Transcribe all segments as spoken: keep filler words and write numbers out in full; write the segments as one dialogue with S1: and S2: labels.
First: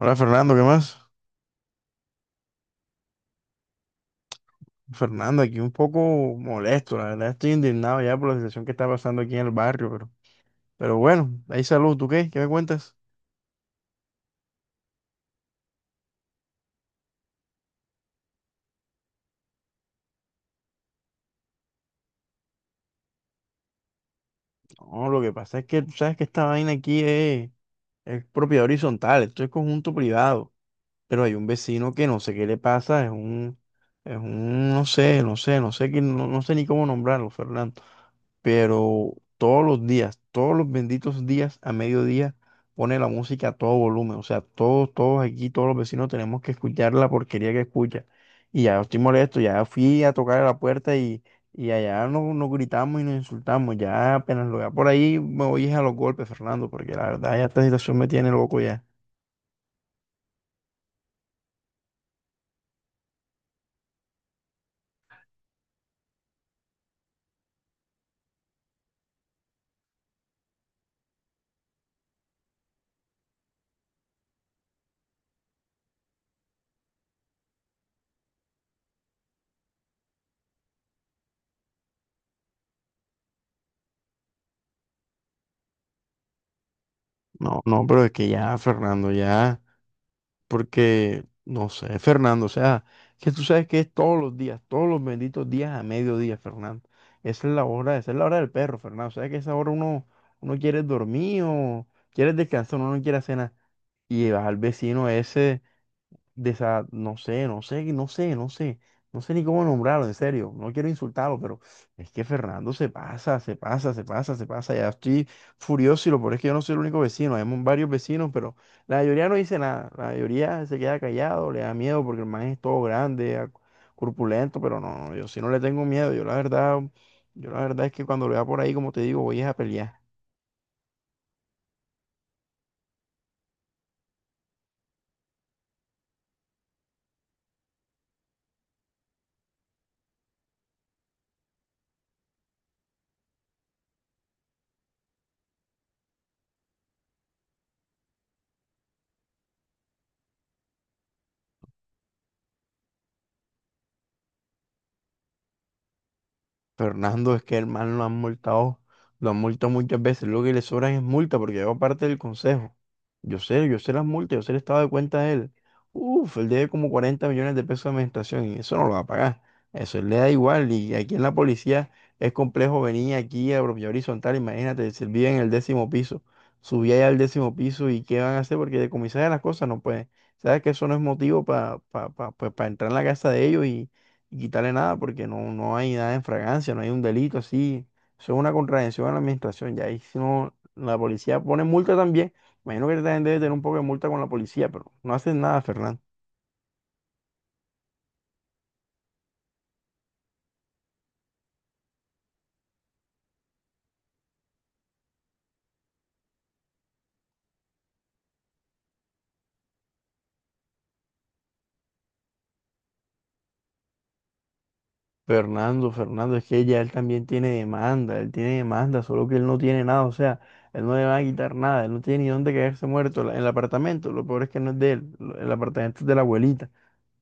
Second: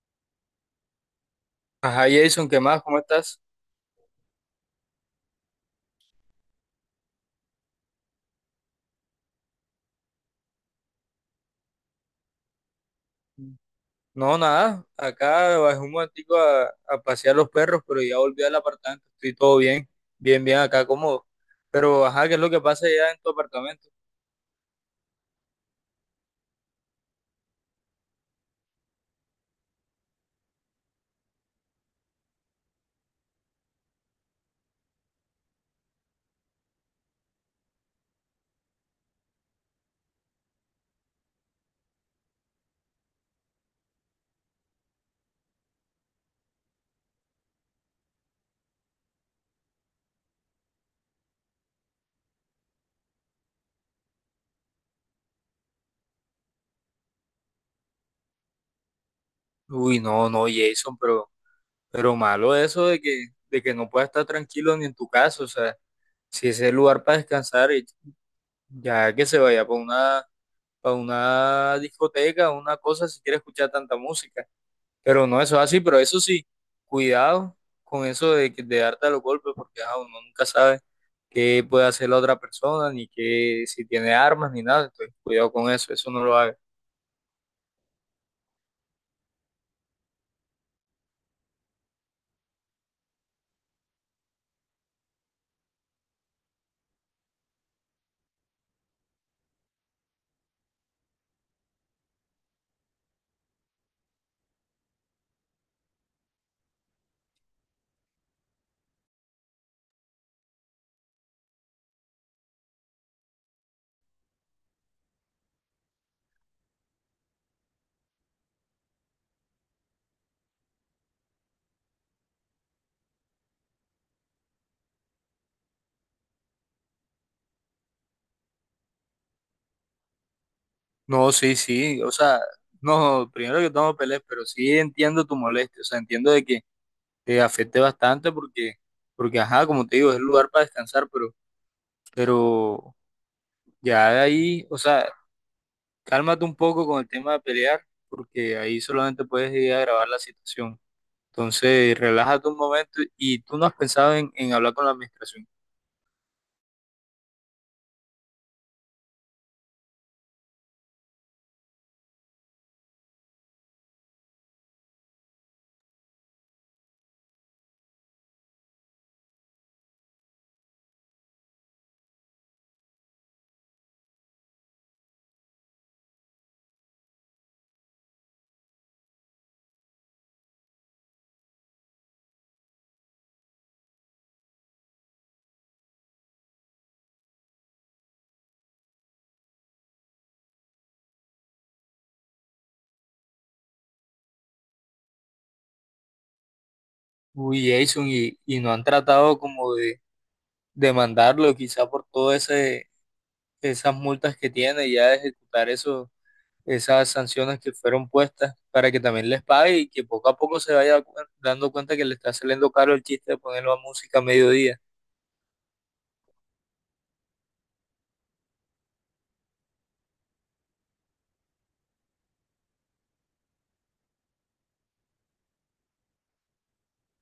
S1: Hola Fernando, ¿qué más?
S2: Ajá, Jason, ¿qué más? ¿Cómo estás?
S1: Fernando, aquí un poco molesto, la verdad estoy indignado ya por la situación que está pasando aquí en el barrio, pero, pero bueno, ahí salud, ¿tú qué? ¿Qué me cuentas?
S2: No, nada. Acá bajé un momentico a, a pasear los perros, pero ya volví al apartamento. Estoy todo bien, bien, bien acá, cómodo. Pero, ajá, ¿qué es lo que pasa ya en tu apartamento?
S1: No, lo que pasa es que tú sabes que esta vaina aquí es, es propiedad horizontal, esto es conjunto privado, pero hay un vecino que no sé qué le pasa, es un, es un, no sé, no sé, no sé, qué- no, no sé ni cómo nombrarlo, Fernando. Pero todos los días, todos los benditos días a mediodía pone la música a todo volumen, o sea, todos, todos aquí, todos los vecinos tenemos que escuchar la porquería que escucha. Y ya estoy molesto, ya fui a tocar a la puerta y, y allá nos, nos gritamos y nos insultamos, ya apenas lo vea por ahí me voy a los golpes, Fernando, porque la verdad ya esta situación me tiene loco ya.
S2: Uy, no, no, Jason, pero, pero malo eso de que, de que no puedas estar tranquilo ni en tu casa. O sea, si ese es el lugar para descansar, y ya que se vaya para una, para una discoteca, una cosa, si quiere escuchar tanta música. Pero no, eso es así, pero eso sí, cuidado con eso de, que- de darte a los golpes, porque ajá, uno nunca sabe qué puede hacer la otra persona, ni qué, si tiene armas, ni nada. Entonces, cuidado con eso, eso no lo hagas.
S1: No, no, pero es que ya, Fernando, ya. Porque, no sé, Fernando, o sea, que tú sabes que es todos los días, todos los benditos días a mediodía, Fernando. Esa es la hora, esa es la hora del perro, Fernando. O sea, que a esa hora uno, uno quiere dormir o quiere descansar, uno no quiere hacer nada. Y vas al vecino ese desa- no sé, no sé, no sé, no sé, no sé ni cómo nombrarlo, en serio, no quiero insultarlo, pero es que Fernando se pasa, se pasa, se pasa, se pasa, ya estoy furioso y lo peor es que yo no soy el único vecino, hay mu- varios vecinos, pero la mayoría no dice nada, la mayoría se queda callado, le da miedo porque el man es todo grande, ac- corpulento, pero no, no, yo sí no le tengo miedo, yo la verdad, yo la verdad es que cuando lo vea por ahí, como te digo, voy es a pelear.
S2: No, sí, sí, o sea, no, primero que todo no pelees, pero sí entiendo tu molestia, o sea, entiendo de que te afecte bastante porque, porque ajá, como te digo, es el lugar para descansar, pero, pero ya de ahí, o sea, cálmate un poco con el tema de pelear, porque ahí solamente puedes ir a grabar la situación. Entonces, relájate un momento y tú no has pensado en, en hablar con la administración.
S1: Fernando, es que el man lo han multado, lo han multado muchas veces. Lo que le sobran es multa, porque yo parte del consejo. Yo sé, yo sé las multas, yo sé el estado de cuenta de él. Uf, él debe como cuarenta millones de pesos de administración y eso no lo va a pagar. Eso él le da igual. Y aquí en la policía es complejo venir aquí a propiedad horizontal. Imagínate, si él vive en el décimo piso, subía allá al décimo piso y qué van a hacer porque decomisar las cosas no pueden. Sabes que eso no es motivo para entrar en la casa de ellos y quitarle nada porque no, no hay nada en fragancia, no hay un delito así. Eso es una contravención a la administración. Ya ahí si no, la policía pone multa también. Imagino que también debe tener un poco de multa con la policía, pero no hacen nada, Fernando.
S2: Uy, Jason, y, y no han tratado como de demandarlo quizá por todas esas multas que tiene y ya de ejecutar eso, esas sanciones que fueron puestas para que también les pague y que poco a poco se vaya cu- dando cuenta que le está saliendo caro el chiste de ponerlo a música a mediodía.
S1: Fernando, Fernando, es que ya él también tiene demanda, él tiene demanda, solo que él no tiene nada, o sea, él no le van a quitar nada, él no tiene ni dónde quedarse muerto, la- el apartamento, lo peor es que no es de él, lo- el apartamento es de la abuelita.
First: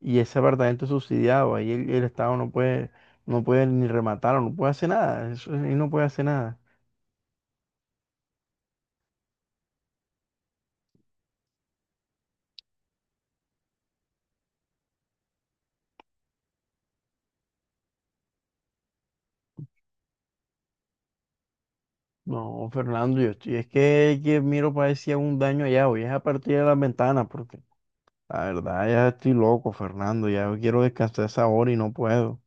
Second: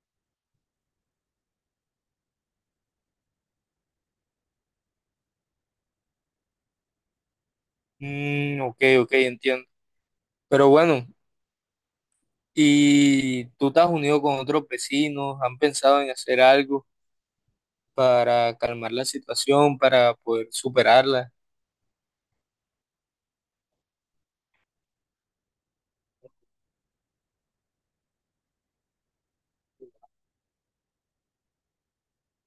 S1: Y ese apartamento es subsidiado, ahí el, el Estado no puede, no puede ni rematarlo, no puede hacer nada, eso, ahí no puede hacer nada.
S2: Mm, ok, ok, entiendo. Pero bueno, ¿y tú te has unido con otros vecinos? ¿Han pensado en hacer algo para calmar la situación, para poder superarla?
S1: No, Fernando, yo estoy, es que, que miro para ver si un daño allá, voy es a partir de las ventanas, porque la verdad ya estoy loco, Fernando, ya yo quiero descansar esa hora y no puedo.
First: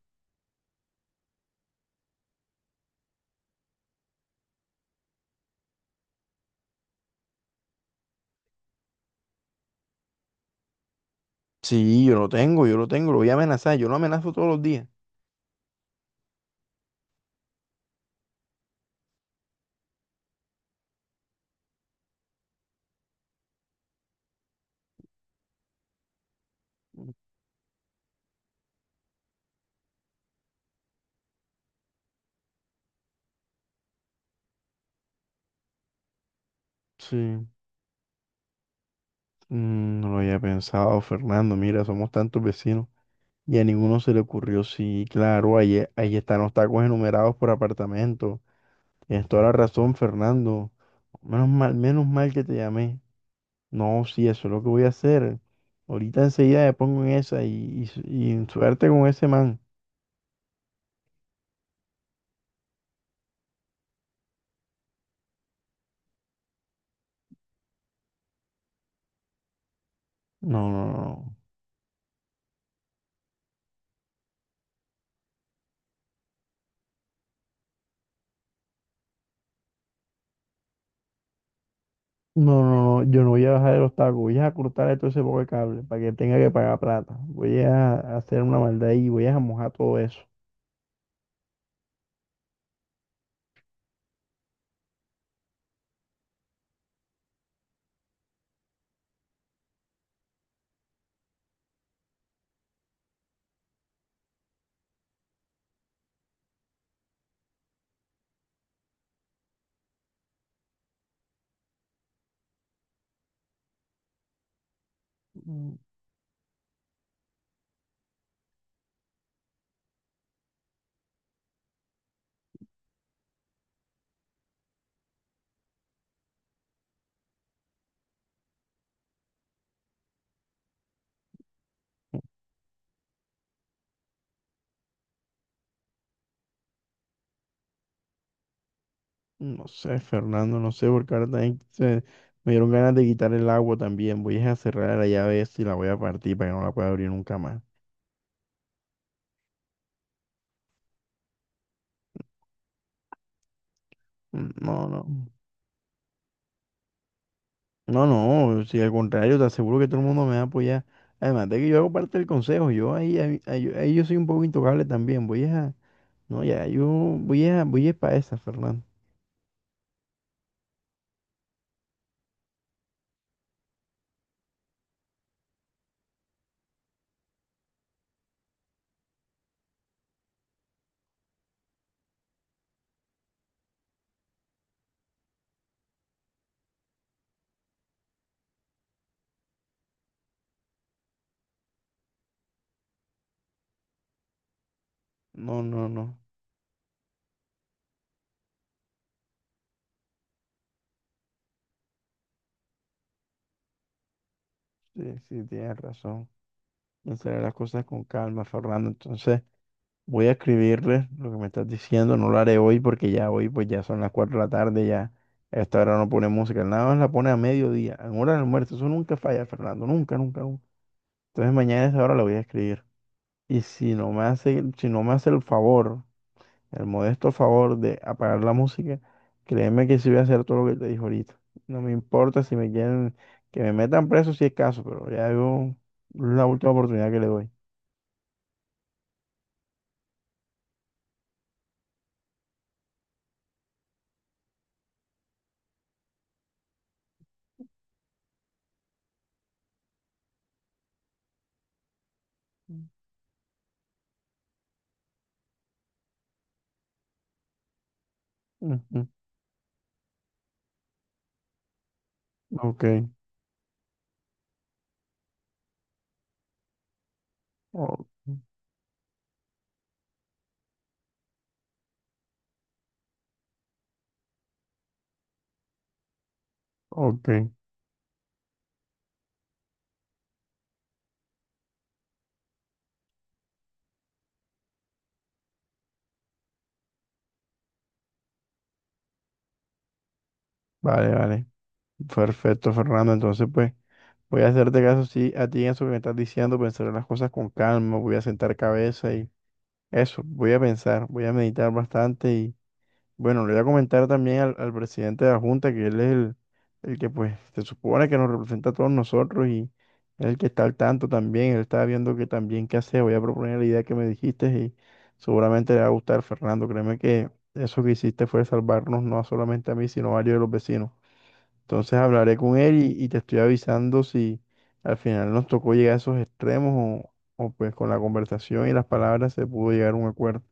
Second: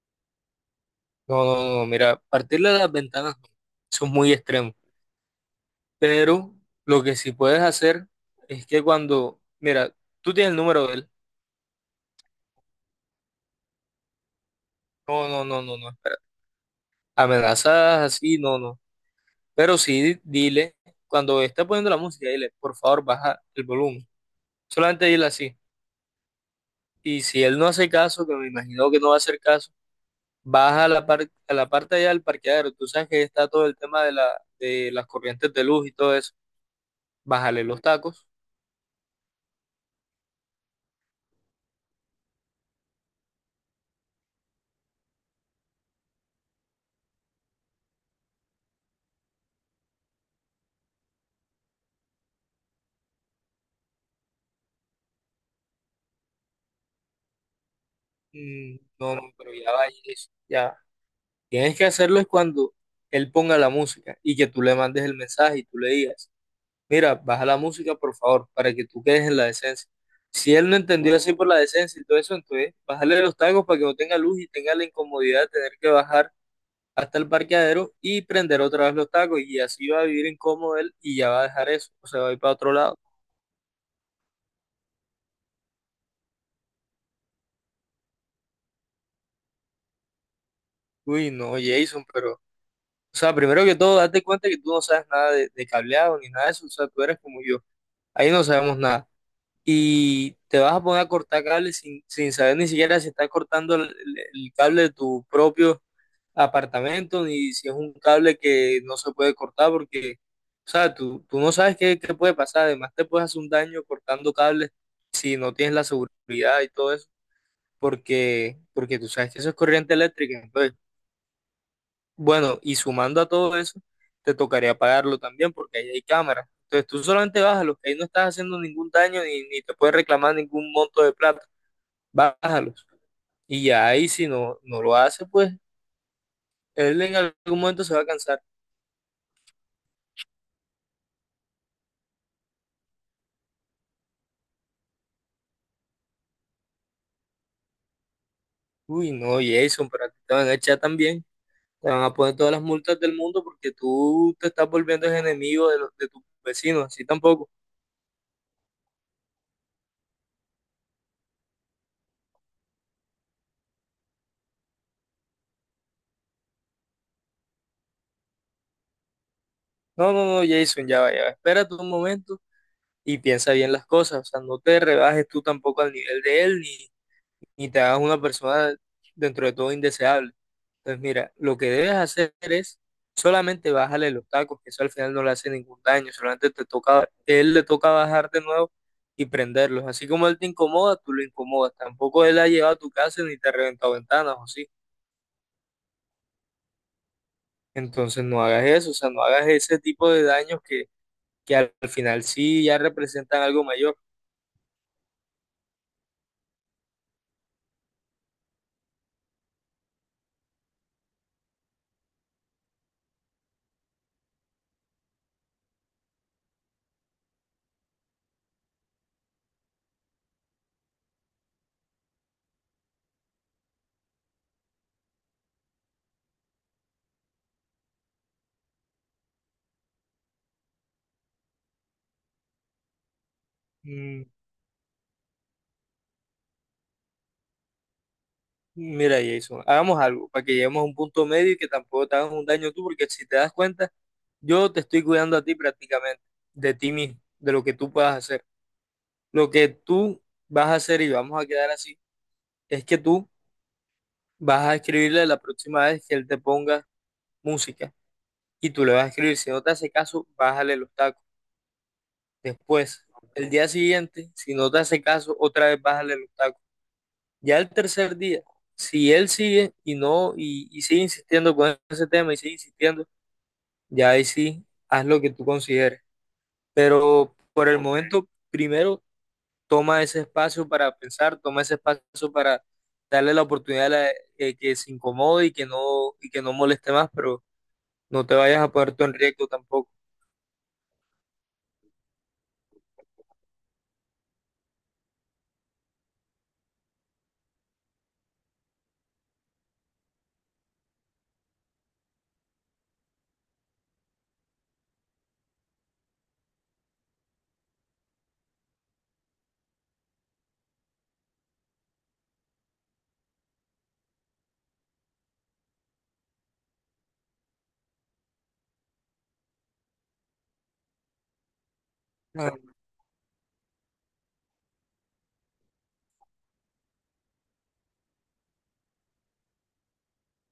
S2: No, no, no, mira, partirle las ventanas, no, eso es muy extremo. Pero lo que sí puedes hacer es que cuando, mira, tú tienes el número de él.
S1: Sí, yo lo tengo, yo lo tengo, lo voy a amenazar, yo lo amenazo todos los días.
S2: No, no, no, no, no, espera. Amenazas así, no, no. Pero sí, dile, cuando esté poniendo la música, dile, por favor, baja el volumen. Solamente dile así. Y si él no hace caso, que me imagino que no va a hacer caso, vas a la, par- a la parte allá del parqueadero, tú sabes que está todo el tema de, la, de las corrientes de luz y todo eso,
S1: Sí,
S2: bájale los tacos.
S1: mm, no lo había pensado, Fernando, mira, somos tantos vecinos. Y a ninguno se le ocurrió, sí, claro, ahí, e- ahí están los tacos enumerados por apartamento. Tienes toda la razón, Fernando. Menos mal, menos mal que te llamé. No, sí, eso es lo que voy a hacer. Ahorita enseguida me pongo en esa y, y, y
S2: Mm,
S1: suerte con
S2: no, no,
S1: ese
S2: pero
S1: man.
S2: ya vayas, ya, tienes que hacerlo es cuando él ponga la música y que tú le mandes el mensaje y tú le digas, mira, baja la música por favor, para que tú quedes en la decencia. Si
S1: No,
S2: él no
S1: no,
S2: entendió así
S1: no.
S2: por la decencia y todo eso, entonces bájale los tacos para que no tenga luz y tenga la incomodidad de tener que bajar hasta el parqueadero y prender otra vez los tacos y así va a vivir incómodo él y ya va a dejar eso, o sea, va a ir para
S1: No,
S2: otro lado.
S1: no, no. Yo no voy a bajar el obstáculo. Voy a cortar todo ese poco de cable para que tenga que pagar plata. Voy a hacer una maldad y voy a mojar todo eso.
S2: Uy, no, Jason, pero, o sea, primero que todo, date cuenta que tú no sabes nada de, de cableado ni nada de eso, o sea, tú eres como yo, ahí no sabemos nada. Y te vas a poner a cortar cables sin, sin saber ni siquiera si estás cortando el, el- el cable de tu propio apartamento, ni si es un cable que no se puede cortar, porque, o sea, tú, tú no sabes qué, qué puede pasar. Además, te puedes hacer un daño cortando cables si no tienes
S1: Mm,
S2: la seguridad y todo eso, porque, porque tú sabes que eso es corriente eléctrica. Entonces, bueno, y sumando a todo eso, te tocaría pagarlo también, porque ahí hay cámaras. Entonces, tú solamente bájalos, que ahí no estás haciendo ningún daño ni, ni te puedes reclamar ningún monto de plata. Bájalos. Y ya ahí, si no, no lo hace, pues él en algún momento se va a cansar.
S1: no sé, Fernando, no sé, porque ahora también se- me dieron ganas de quitar el agua también. Voy a cerrar la llave esa y la voy a partir para que no la pueda abrir nunca más.
S2: Uy, no, Jason, pero a ti te van a echar también. Te van a poner todas las multas del mundo porque tú te
S1: Mm,
S2: estás
S1: no,
S2: volviendo el
S1: no.
S2: enemigo de, los, de tus vecinos, así tampoco.
S1: No, no, si al contrario, te aseguro que todo el mundo me va a apoyar. Además de que yo hago parte del consejo, yo ahí, ahí, ahí- ahí yo soy un poco intocable también. Voy a, no, ya, yo voy a, voy a para esa, Fernando.
S2: No, no, no, Jason, ya va, ya va. Espérate un momento y piensa bien las cosas. O sea, no te rebajes tú tampoco al nivel de él ni, ni te hagas una persona dentro de todo indeseable. Pues mira, lo que debes hacer es solamente bajarle los tacos, que eso al final no le hace ningún daño, solamente te toca, él le toca bajar de nuevo y prenderlos. Así como él te incomoda, tú lo incomodas. Tampoco él ha llegado a tu casa ni te ha reventado ventanas o sí.
S1: No, no, no,
S2: Entonces no hagas eso, o sea, no hagas ese tipo de daños que, que al al final sí ya representan algo mayor.
S1: sí, sí, tienes razón. Pensaré las cosas con calma, Fernando. Entonces, voy a escribirle lo que me estás diciendo. No lo haré hoy porque ya hoy, pues ya son las cuatro de la tarde, ya a esta hora no pone música. Nada más la pone a mediodía, en hora del almuerzo. Eso nunca falla, Fernando, nunca, nunca, nunca. Entonces, mañana a esa hora la voy a escribir. Y si no me hace, si no me hace el favor, el modesto favor de apagar la música, créeme que sí voy a hacer todo lo que te dije ahorita. No me importa si me quieren, que me metan
S2: Mm,
S1: preso si es caso, pero ya yo es la última oportunidad que le doy.
S2: Mira, Jason, hagamos algo para que lleguemos a un punto medio y que tampoco te hagas un daño tú, porque si te das cuenta, yo te estoy cuidando a ti prácticamente, de ti mismo, de lo que tú puedas hacer. Lo que tú vas a hacer y vamos a quedar así, es que tú vas a escribirle la próxima vez que él te ponga música y tú le vas a
S1: Ujú,
S2: escribir, si no te hace caso, bájale los tacos. Después,
S1: ok,
S2: el día siguiente, si no te hace caso, otra vez bájale los tacos. Ya el
S1: o-
S2: tercer día, si él sigue y no, y, y sigue insistiendo con ese tema y sigue insistiendo, ya ahí sí, haz lo que tú consideres.
S1: ok,
S2: Pero por el momento, primero toma ese espacio para pensar, toma ese espacio para darle la oportunidad a la- eh, que se incomode y que no, y que no moleste más, pero no te vayas a poner tú en riesgo tampoco.
S1: vale, vale. Perfecto, Fernando. Entonces, pues, voy a hacerte caso sí, a ti en eso que me estás diciendo, pensaré las cosas con calma, voy a sentar cabeza y eso, voy a pensar, voy a meditar bastante. Bueno, le voy a comentar también al, al presidente de la Junta que él es el, el que pues se supone que nos representa a todos nosotros y es el que está al tanto también, él está viendo que también qué hacer, voy a proponer la idea que me dijiste y seguramente le va a gustar, Fernando, créeme que eso que hiciste fue salvarnos no solamente a mí, sino a varios de los vecinos. Entonces hablaré
S2: No,
S1: con él y, y te estoy avisando si al final nos tocó llegar a esos extremos o, o pues con la conversación y las palabras se pudo llegar a un acuerdo.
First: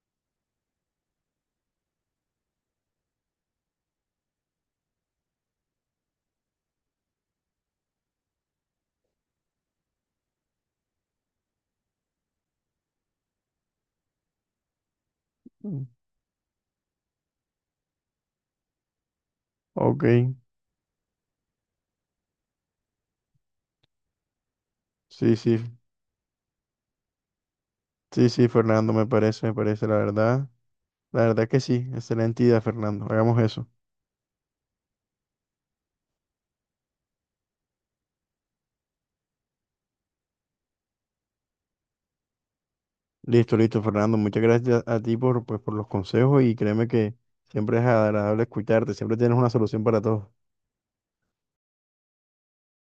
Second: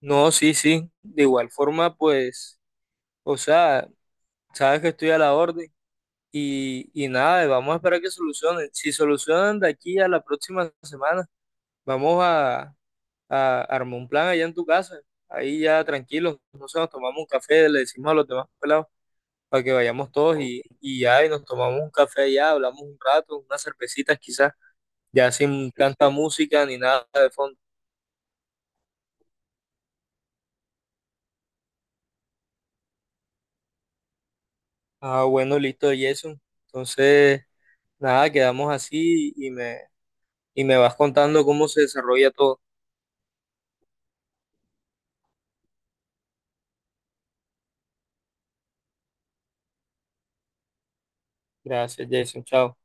S2: no, sí, sí. De igual forma, pues, o sea, sabes que estoy a la orden y, y nada, vamos a esperar que solucionen. Si solucionan de aquí a la próxima semana, vamos a, a armar un plan allá en tu casa. Ahí ya
S1: Mm.
S2: tranquilos, no sé, nos tomamos un café, le decimos a los demás pelados para que
S1: Ok,
S2: vayamos todos y, y ya, y nos tomamos un café allá, hablamos un rato, unas cervecitas quizás, ya
S1: sí, sí.
S2: sin tanta música ni nada de fondo.
S1: Sí, sí, Fernando, me parece, me parece, la verdad. La verdad que sí, excelente idea, Fernando. Hagamos eso.
S2: Ah, bueno, listo, Jason. Entonces, nada, quedamos así y me, y me vas contando cómo se desarrolla todo.
S1: Listo, listo, Fernando. Muchas gracias a ti por, pues, por los consejos y créeme que siempre es agradable escucharte, siempre tienes una solución para todo.
S2: Gracias, Jason. Chao.